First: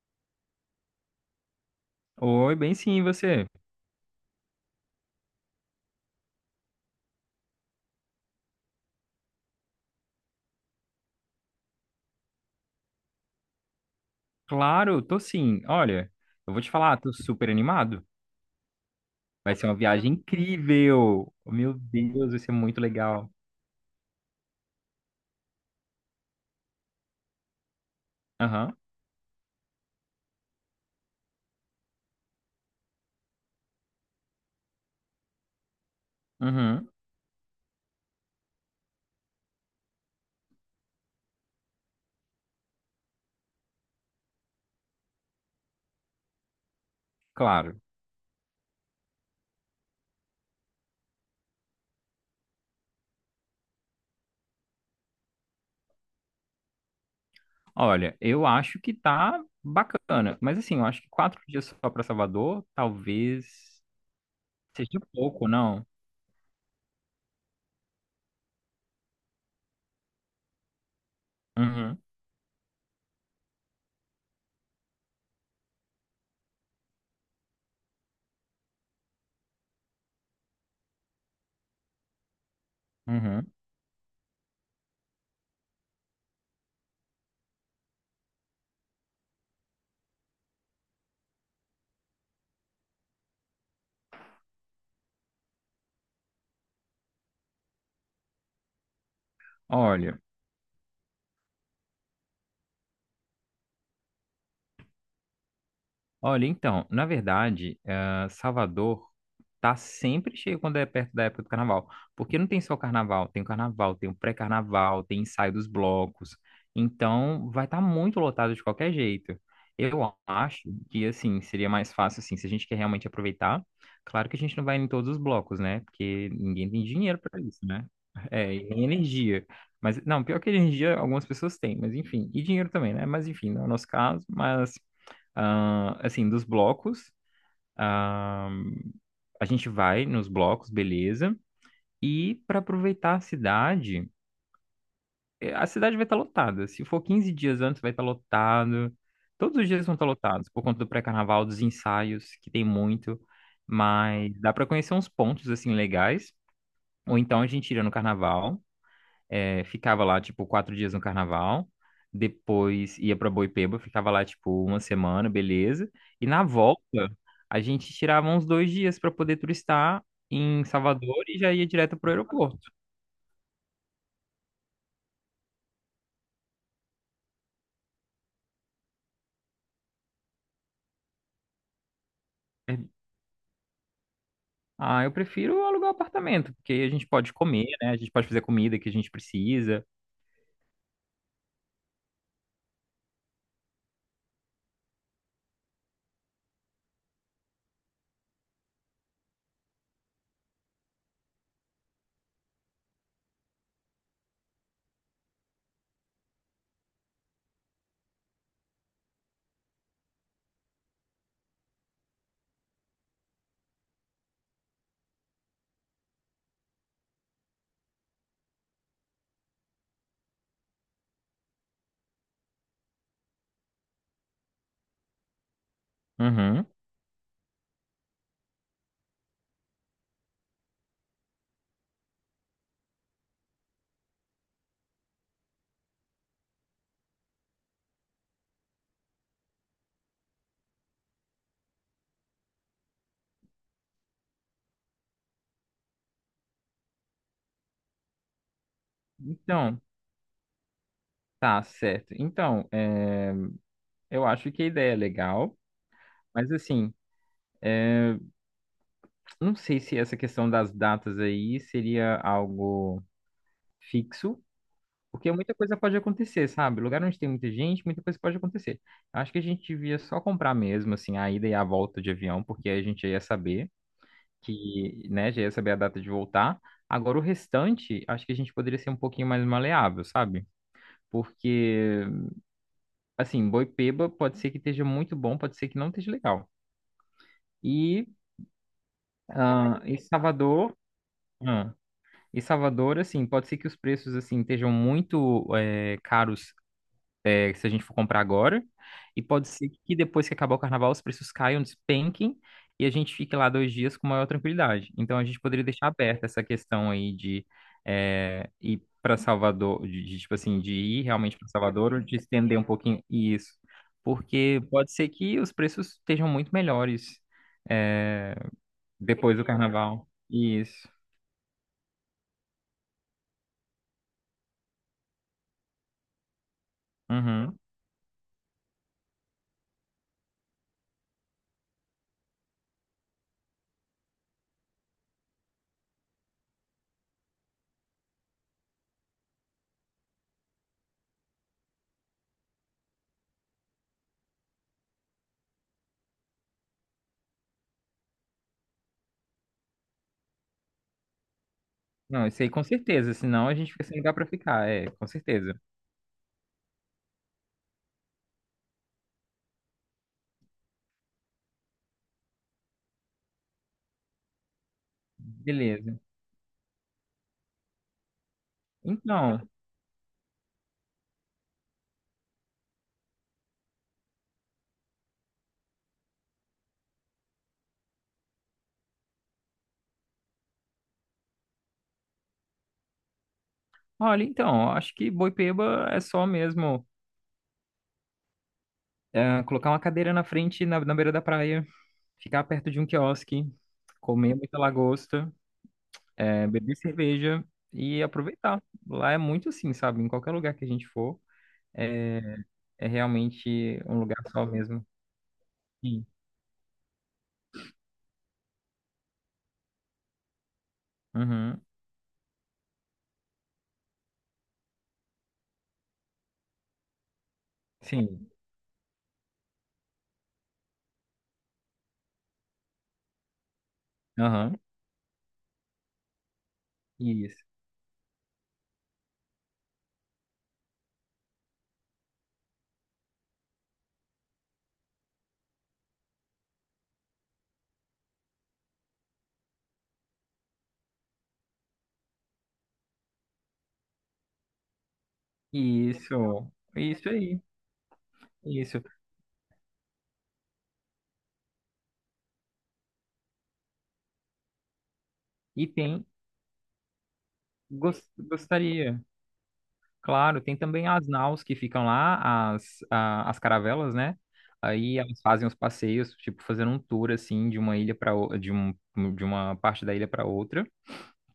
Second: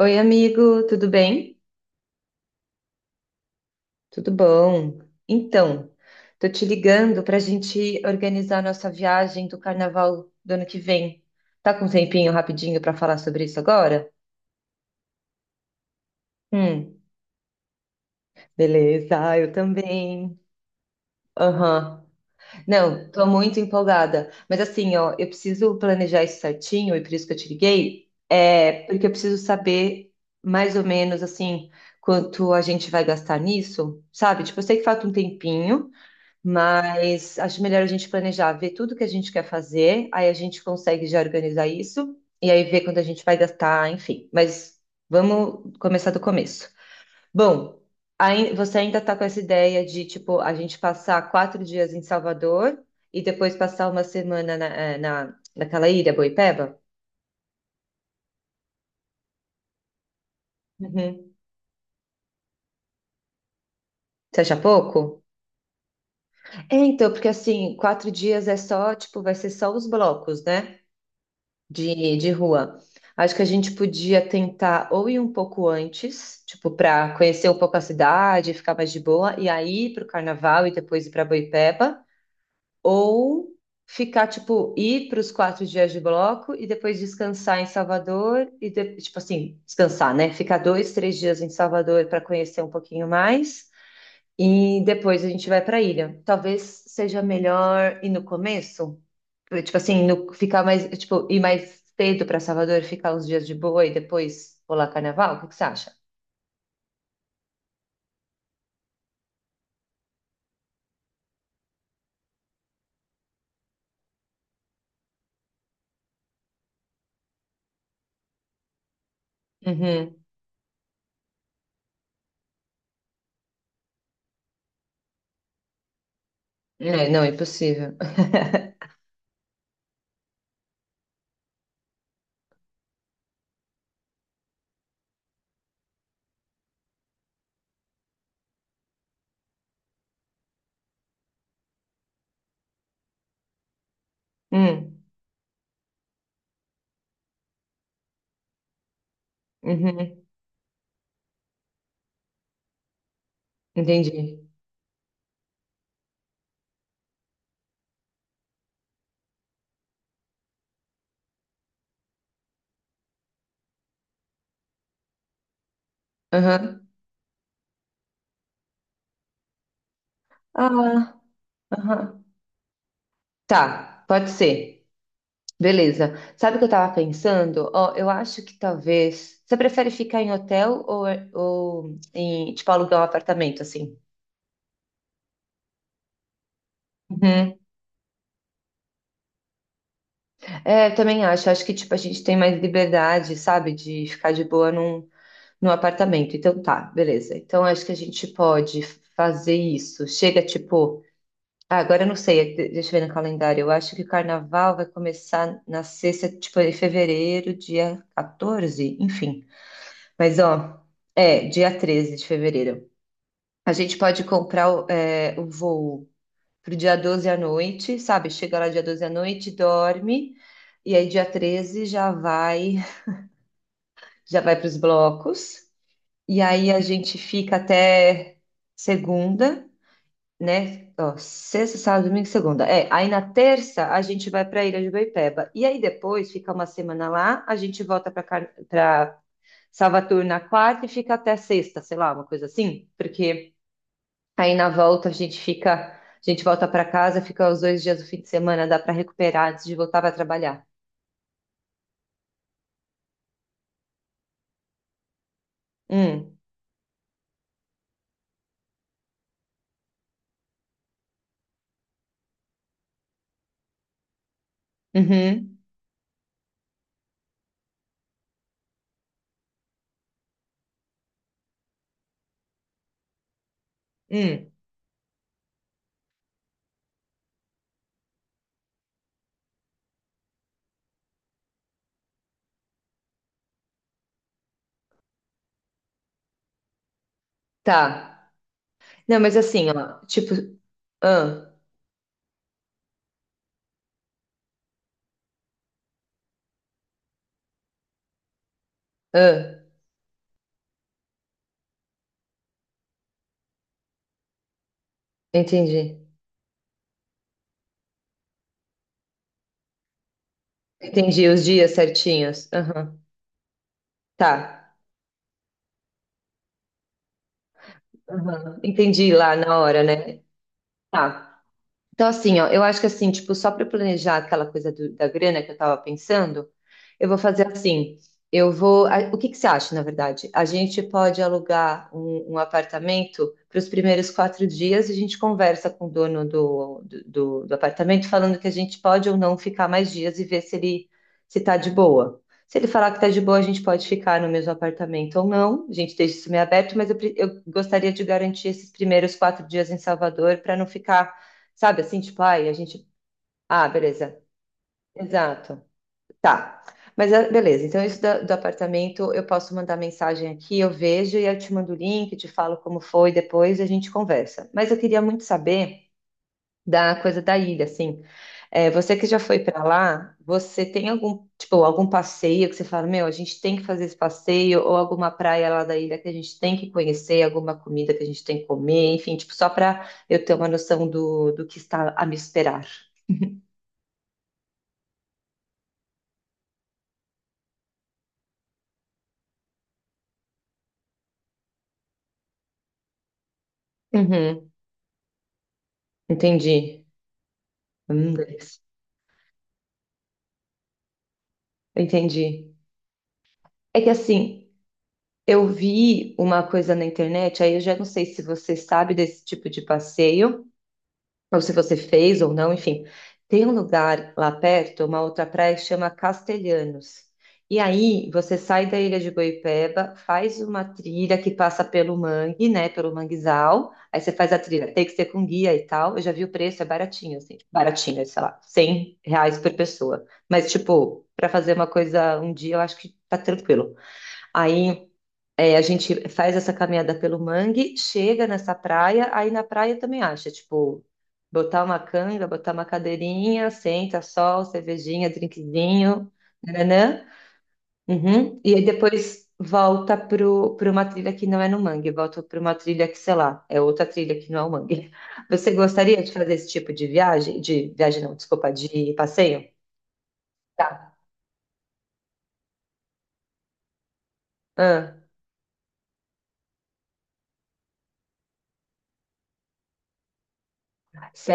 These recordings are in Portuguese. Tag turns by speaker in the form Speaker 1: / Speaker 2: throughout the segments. Speaker 1: Oi, amigo, tudo bem?
Speaker 2: Oi, bem sim, e você?
Speaker 1: Tudo bom? Então, tô te ligando para a gente organizar nossa viagem do carnaval do ano que vem. Tá com um tempinho rapidinho para falar sobre isso agora?
Speaker 2: Claro, tô sim. Olha, eu vou te
Speaker 1: Hum,
Speaker 2: falar, tô super animado.
Speaker 1: Beleza, eu
Speaker 2: Vai ser uma viagem
Speaker 1: também.
Speaker 2: incrível. Meu
Speaker 1: Aham.
Speaker 2: Deus, vai ser muito
Speaker 1: Não, tô
Speaker 2: legal.
Speaker 1: muito empolgada. Mas assim, ó, eu preciso planejar isso certinho e por isso que eu te liguei,
Speaker 2: Aham,
Speaker 1: é porque eu preciso saber mais ou menos assim quanto a gente vai gastar nisso, sabe? Tipo, eu sei que falta um tempinho.
Speaker 2: uhum,
Speaker 1: Mas acho melhor a gente planejar, ver tudo que a gente quer fazer, aí a gente consegue já organizar isso, e aí ver quando a gente vai gastar, enfim. Mas vamos começar do começo. Bom,
Speaker 2: claro.
Speaker 1: aí você ainda está com essa ideia de, tipo, a gente passar 4 dias em Salvador e depois passar uma semana naquela ilha, Boipeba?
Speaker 2: Olha, eu acho que tá bacana, mas assim, eu acho que
Speaker 1: Uhum.
Speaker 2: 4 dias só pra Salvador, talvez
Speaker 1: Você acha
Speaker 2: seja
Speaker 1: pouco?
Speaker 2: pouco, não?
Speaker 1: É, então, porque assim, 4 dias é só, tipo, vai ser só os blocos, né?
Speaker 2: Uhum,
Speaker 1: De rua. Acho que a gente podia tentar ou ir um pouco antes, tipo, para conhecer um pouco a cidade, ficar mais de boa, e aí ir para o carnaval e depois ir para Boipeba, ou
Speaker 2: uhum.
Speaker 1: ficar, tipo, ir para os 4 dias de bloco e depois descansar em Salvador, e tipo assim, descansar, né? Ficar 2, 3 dias em Salvador para conhecer um pouquinho mais, e depois a gente vai para a ilha. Talvez seja melhor ir no começo. Tipo assim,
Speaker 2: Olha.
Speaker 1: ficar mais, tipo, ir mais cedo para Salvador, ficar uns dias de boa e depois pular carnaval? O que que você acha?
Speaker 2: Olha, então, na verdade, Salvador tá sempre cheio quando é perto da época do carnaval. Porque não tem só o carnaval, tem o carnaval, tem o pré-carnaval, tem ensaio dos blocos. Então, vai estar muito lotado de qualquer jeito. Eu
Speaker 1: Uhum.
Speaker 2: acho que, assim, seria mais fácil, assim, se a gente quer realmente aproveitar. Claro que a gente não vai em todos os blocos, né? Porque ninguém tem
Speaker 1: É,
Speaker 2: dinheiro
Speaker 1: não, é
Speaker 2: para isso, né?
Speaker 1: impossível.
Speaker 2: É, e nem energia. Mas, não, pior que energia, algumas pessoas têm, mas enfim. E dinheiro também, né? Mas enfim, não é o nosso caso, mas. Ah, assim, dos blocos, ah, a gente vai nos blocos, beleza. E para aproveitar a cidade,
Speaker 1: Hum,
Speaker 2: a cidade vai estar lotada. Se for 15 dias antes, vai estar lotado. Todos os dias vão estar
Speaker 1: uhum,
Speaker 2: lotados por conta do pré-carnaval, dos ensaios, que tem muito.
Speaker 1: entendi.
Speaker 2: Mas dá para conhecer uns pontos assim legais. Ou então a gente iria no carnaval. É, ficava lá, tipo, 4 dias no carnaval. Depois ia pra Boipeba, ficava lá, tipo, uma semana, beleza. E na volta,
Speaker 1: Aham.
Speaker 2: a gente tirava uns 2 dias pra poder turistar em
Speaker 1: Ah,
Speaker 2: Salvador e já ia direto pro
Speaker 1: aham.
Speaker 2: aeroporto.
Speaker 1: Tá, pode ser. Beleza. Sabe o que eu tava pensando? Ó, eu acho que talvez. Você prefere ficar em hotel ou em, tipo,
Speaker 2: É,
Speaker 1: alugar um apartamento, assim?
Speaker 2: ah, eu prefiro alugar apartamento, porque aí a gente pode
Speaker 1: Uhum.
Speaker 2: comer, né? A gente pode fazer a comida que a gente precisa.
Speaker 1: É, eu também acho. Acho que, tipo, a gente tem mais liberdade, sabe? De ficar de boa num. No apartamento, então tá, beleza. Então acho que a gente pode fazer isso. Chega tipo. Ah, agora eu não sei, de- deixa eu ver no calendário. Eu acho que o carnaval vai começar na sexta, tipo, em fevereiro, dia 14, enfim. Mas ó, é, dia 13 de fevereiro. A gente pode comprar o, é, o voo pro dia 12 à noite, sabe? Chega lá dia 12 à noite, dorme, e aí dia 13 já vai para os blocos. E
Speaker 2: Uhum.
Speaker 1: aí a gente fica até segunda, né? Ó, sexta, sábado, domingo, e segunda. É, aí na terça a gente vai para a Ilha de Boipeba. E aí depois fica uma semana lá, a gente volta para Car... para Salvador na quarta e fica até sexta, sei lá, uma coisa assim, porque aí na volta a gente fica, a gente volta para casa, fica os 2 dias do fim de semana, dá para recuperar antes de
Speaker 2: Então,
Speaker 1: voltar para trabalhar.
Speaker 2: tá certo. Então, eu acho que a ideia é legal,
Speaker 1: Hum,
Speaker 2: mas assim, não sei se essa questão das datas aí seria algo fixo, porque muita
Speaker 1: uhum,
Speaker 2: coisa pode acontecer, sabe? Lugar onde tem muita gente, muita coisa pode acontecer. Eu acho que a gente devia só comprar mesmo, assim, a ida e a volta de avião, porque aí a gente já ia saber
Speaker 1: hum,
Speaker 2: que, né, já ia saber a data de voltar. Agora, o restante, acho que a gente poderia ser um pouquinho mais maleável, sabe? Porque, assim, Boipeba pode ser que esteja muito bom, pode ser que não esteja legal. E,
Speaker 1: tá. Não, mas assim,
Speaker 2: e
Speaker 1: ó, tipo,
Speaker 2: Salvador,
Speaker 1: ah,
Speaker 2: ah, Salvador, assim, pode ser que os preços, assim, estejam muito, caros se a gente for comprar agora. E pode
Speaker 1: ah.
Speaker 2: ser que depois que acabar o carnaval, os preços caiam, despenquem, e a gente fique lá 2 dias com maior tranquilidade. Então a gente poderia
Speaker 1: Entendi.
Speaker 2: deixar aberta essa questão aí de ir para Salvador, de, tipo assim, de ir
Speaker 1: Entendi
Speaker 2: realmente
Speaker 1: os
Speaker 2: para
Speaker 1: dias
Speaker 2: Salvador ou de
Speaker 1: certinhos.
Speaker 2: estender um
Speaker 1: Aham.
Speaker 2: pouquinho isso.
Speaker 1: Tá.
Speaker 2: Porque pode ser que os preços estejam muito melhores é,
Speaker 1: Aham. Entendi lá
Speaker 2: depois do
Speaker 1: na hora,
Speaker 2: carnaval.
Speaker 1: né?
Speaker 2: Isso.
Speaker 1: Tá. Então, assim, ó, eu acho que assim, tipo, só para planejar aquela coisa da grana que eu tava pensando, eu vou fazer
Speaker 2: Uhum.
Speaker 1: assim. Eu vou. O que que você acha, na verdade? A gente pode alugar um apartamento para os primeiros 4 dias e a gente conversa com o dono do apartamento, falando que a gente pode ou não ficar mais dias e ver se ele se tá de boa. Se ele falar que tá de boa, a gente pode ficar no mesmo apartamento ou não. A gente deixa isso meio aberto, mas pre- eu gostaria de garantir esses primeiros 4 dias em Salvador para não ficar. Sabe, assim, tipo,
Speaker 2: Não, isso
Speaker 1: ai,
Speaker 2: aí
Speaker 1: a
Speaker 2: com
Speaker 1: gente.
Speaker 2: certeza, senão a
Speaker 1: Ah,
Speaker 2: gente fica sem lugar
Speaker 1: beleza.
Speaker 2: para ficar, com certeza.
Speaker 1: Exato. Tá. Mas ah, beleza, então isso do apartamento eu posso mandar mensagem aqui, eu vejo e eu te mando o link, te falo como foi, depois a gente conversa. Mas eu queria muito saber
Speaker 2: Beleza.
Speaker 1: da coisa da ilha, assim. É, você que já foi
Speaker 2: Então,
Speaker 1: pra lá, você tem algum, tipo, algum passeio que você fala, meu, a gente tem que fazer esse passeio, ou alguma praia lá da ilha que a gente tem que conhecer, alguma comida que a gente tem que comer, enfim, tipo, só pra eu ter uma noção do que está a me esperar.
Speaker 2: olha, então, acho que Boipeba é só mesmo colocar uma cadeira na frente, na beira da praia, ficar perto de um quiosque, comer
Speaker 1: Uhum,
Speaker 2: muita lagosta, beber
Speaker 1: entendi.
Speaker 2: cerveja e
Speaker 1: Beleza.
Speaker 2: aproveitar. Lá é muito assim, sabe? Em qualquer lugar que a gente for, é,
Speaker 1: Entendi.
Speaker 2: é
Speaker 1: É
Speaker 2: realmente
Speaker 1: que
Speaker 2: um lugar só
Speaker 1: assim,
Speaker 2: mesmo.
Speaker 1: eu
Speaker 2: Sim.
Speaker 1: vi uma coisa na internet, aí eu já não sei se você sabe desse tipo de passeio, ou se
Speaker 2: Uhum.
Speaker 1: você fez ou não, enfim. Tem um lugar lá perto, uma outra praia que chama Castelhanos. E aí
Speaker 2: Sim.
Speaker 1: você sai da ilha de Boipeba, faz uma trilha que passa pelo mangue, né, pelo manguezal. Aí você faz a
Speaker 2: Aham.
Speaker 1: trilha, tem que ser com guia e tal. Eu já vi o preço, é baratinho, assim,
Speaker 2: Isso.
Speaker 1: baratinho, sei lá, 100 reais por pessoa. Mas, tipo, para fazer uma coisa um dia, eu acho que tá tranquilo. Aí a gente faz essa caminhada pelo mangue, chega nessa praia, aí na praia também acha, tipo, botar uma canga, botar uma cadeirinha, senta, sol, cervejinha, drinkzinho,
Speaker 2: Isso.
Speaker 1: nananã.
Speaker 2: Isso aí.
Speaker 1: Uhum. E aí
Speaker 2: Isso.
Speaker 1: depois volta pra uma trilha que não é no mangue, volta para uma trilha que, sei lá, é outra trilha que não é o mangue. Você
Speaker 2: E
Speaker 1: gostaria
Speaker 2: tem.
Speaker 1: de fazer esse tipo de viagem? De viagem não, desculpa, de
Speaker 2: Gostaria.
Speaker 1: passeio?
Speaker 2: Claro, tem também
Speaker 1: Tá.
Speaker 2: as naus que ficam lá, as caravelas, né?
Speaker 1: Ah,
Speaker 2: Aí elas fazem os passeios, tipo, fazendo um tour assim de uma ilha para de um, de uma parte da ilha para outra,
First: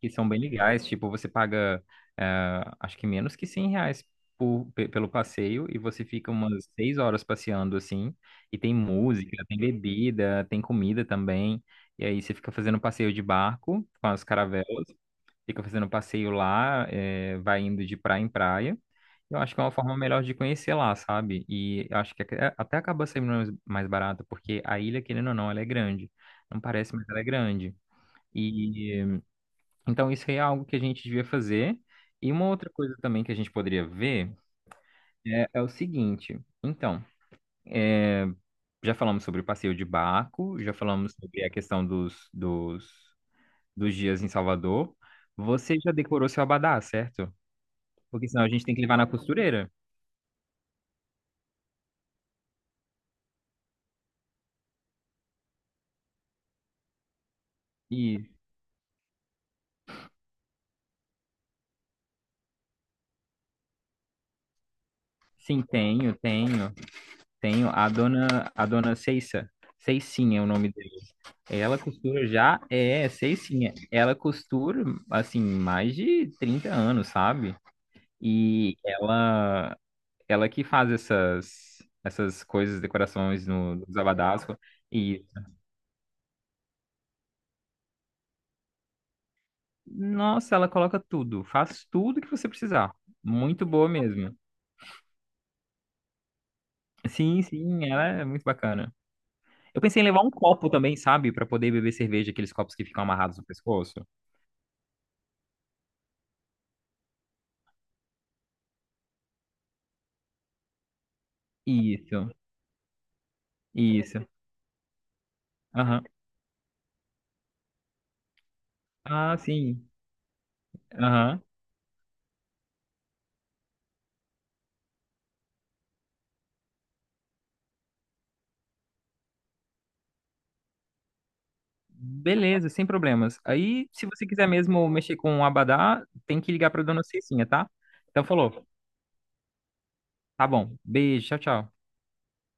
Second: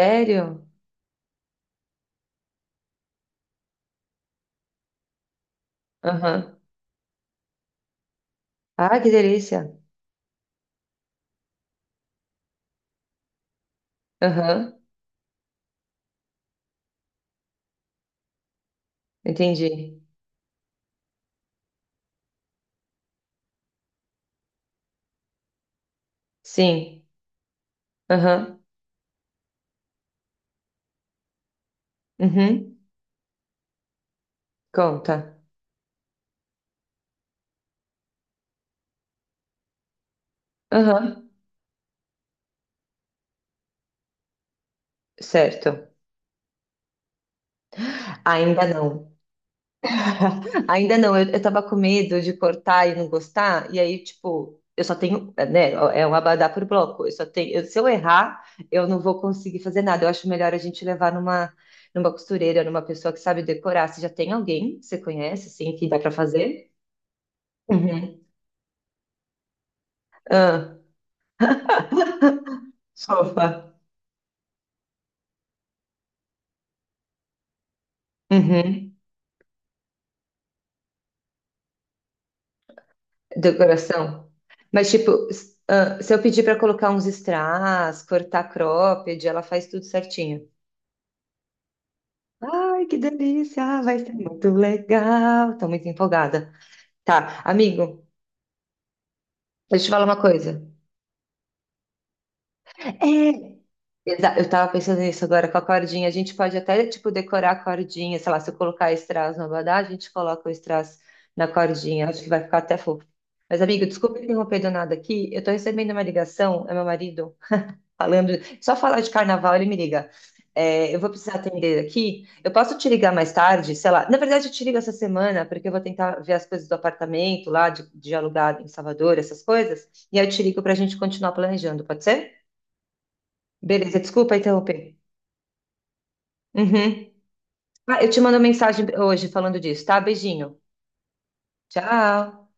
Speaker 2: que são bem legais. Tipo, você paga, acho que menos que R$ 100 pelo passeio e você fica
Speaker 1: Aham.
Speaker 2: umas 6 horas passeando assim. E tem
Speaker 1: Ah, que
Speaker 2: música, tem
Speaker 1: delícia.
Speaker 2: bebida, tem comida também. E aí você fica fazendo passeio de barco com as caravelas,
Speaker 1: Aham,
Speaker 2: fica fazendo passeio lá, vai indo de praia em praia. Eu acho que é uma forma
Speaker 1: entendi.
Speaker 2: melhor de conhecer lá, sabe? E eu acho que até acaba sendo mais barato, porque a ilha, querendo ou não, ela é grande. Não parece,
Speaker 1: Sim.
Speaker 2: mas ela é grande.
Speaker 1: Aham.
Speaker 2: E então isso aí é algo que a gente devia fazer. E uma outra
Speaker 1: Uhum.
Speaker 2: coisa também que a gente poderia ver
Speaker 1: Conta.
Speaker 2: é o seguinte. Então, eh, já falamos sobre o passeio de barco, já falamos
Speaker 1: Aham.
Speaker 2: sobre a questão dos dias em Salvador. Você já
Speaker 1: Certo.
Speaker 2: decorou seu abadá, certo? Porque senão a gente
Speaker 1: Ainda
Speaker 2: tem que levar na
Speaker 1: não.
Speaker 2: costureira.
Speaker 1: Ainda não. Eu tava com medo de cortar e não gostar. E aí, tipo, eu só tenho, né? É um abadá por bloco. Eu só tenho. Se eu
Speaker 2: E
Speaker 1: errar, eu não vou conseguir fazer nada. Eu acho melhor a gente levar numa costureira, numa pessoa que sabe decorar. Você já tem alguém que você conhece,
Speaker 2: sim,
Speaker 1: assim, que dá pra
Speaker 2: tenho,
Speaker 1: fazer?
Speaker 2: tenho, tenho.
Speaker 1: Uhum.
Speaker 2: A dona Ceissa. Ceicinha é o nome
Speaker 1: Ah,
Speaker 2: dela. Ela costura já, Ceicinha.
Speaker 1: sopa.
Speaker 2: Ela costura, assim, mais de 30 anos, sabe? E ela que faz essas coisas, decorações no, nos
Speaker 1: Decoração.
Speaker 2: abadás.
Speaker 1: Mas, tipo,
Speaker 2: E,
Speaker 1: s- ah, se eu pedir pra colocar uns strass, cortar cropped, ela faz tudo certinho.
Speaker 2: nossa, ela coloca tudo. Faz tudo que você
Speaker 1: Ai,
Speaker 2: precisar.
Speaker 1: que
Speaker 2: Muito
Speaker 1: delícia!
Speaker 2: boa
Speaker 1: Vai ser
Speaker 2: mesmo.
Speaker 1: muito legal. Tô muito empolgada. Tá,
Speaker 2: Sim, sim, ela
Speaker 1: amigo,
Speaker 2: é muito bacana. Eu
Speaker 1: deixa eu te
Speaker 2: pensei
Speaker 1: falar
Speaker 2: em
Speaker 1: uma
Speaker 2: levar um
Speaker 1: coisa.
Speaker 2: copo também, sabe? Pra poder beber cerveja, aqueles copos que ficam
Speaker 1: É.
Speaker 2: amarrados no pescoço.
Speaker 1: Eu tava pensando nisso agora com a cordinha. A gente pode até, tipo, decorar a cordinha. Sei lá, se eu colocar strass no abadá, a gente coloca o strass na cordinha. Acho que
Speaker 2: Isso,
Speaker 1: vai ficar até fofo. Mas, amigo, desculpa
Speaker 2: isso.
Speaker 1: interromper do nada aqui. Eu tô recebendo uma
Speaker 2: Aham.
Speaker 1: ligação, é meu marido. Falando, só falar de
Speaker 2: Ah,
Speaker 1: carnaval, ele me
Speaker 2: sim.
Speaker 1: liga. É, eu vou precisar
Speaker 2: Aham.
Speaker 1: atender aqui. Eu posso te ligar mais tarde, sei lá. Na verdade, eu te ligo essa semana, porque eu vou tentar ver as coisas do apartamento lá, de alugar em Salvador, essas coisas. E aí eu te ligo pra gente continuar planejando, pode ser?
Speaker 2: Beleza, sem problemas. Aí,
Speaker 1: Beleza,
Speaker 2: se você
Speaker 1: desculpa
Speaker 2: quiser mesmo
Speaker 1: interromper.
Speaker 2: mexer com o abadá, tem que ligar pra dona
Speaker 1: Uhum.
Speaker 2: Cecinha, tá?
Speaker 1: Ah, eu te
Speaker 2: Então,
Speaker 1: mando
Speaker 2: falou.
Speaker 1: mensagem hoje falando disso, tá?
Speaker 2: Tá
Speaker 1: Beijinho.
Speaker 2: bom. Beijo, tchau, tchau.
Speaker 1: Tchau.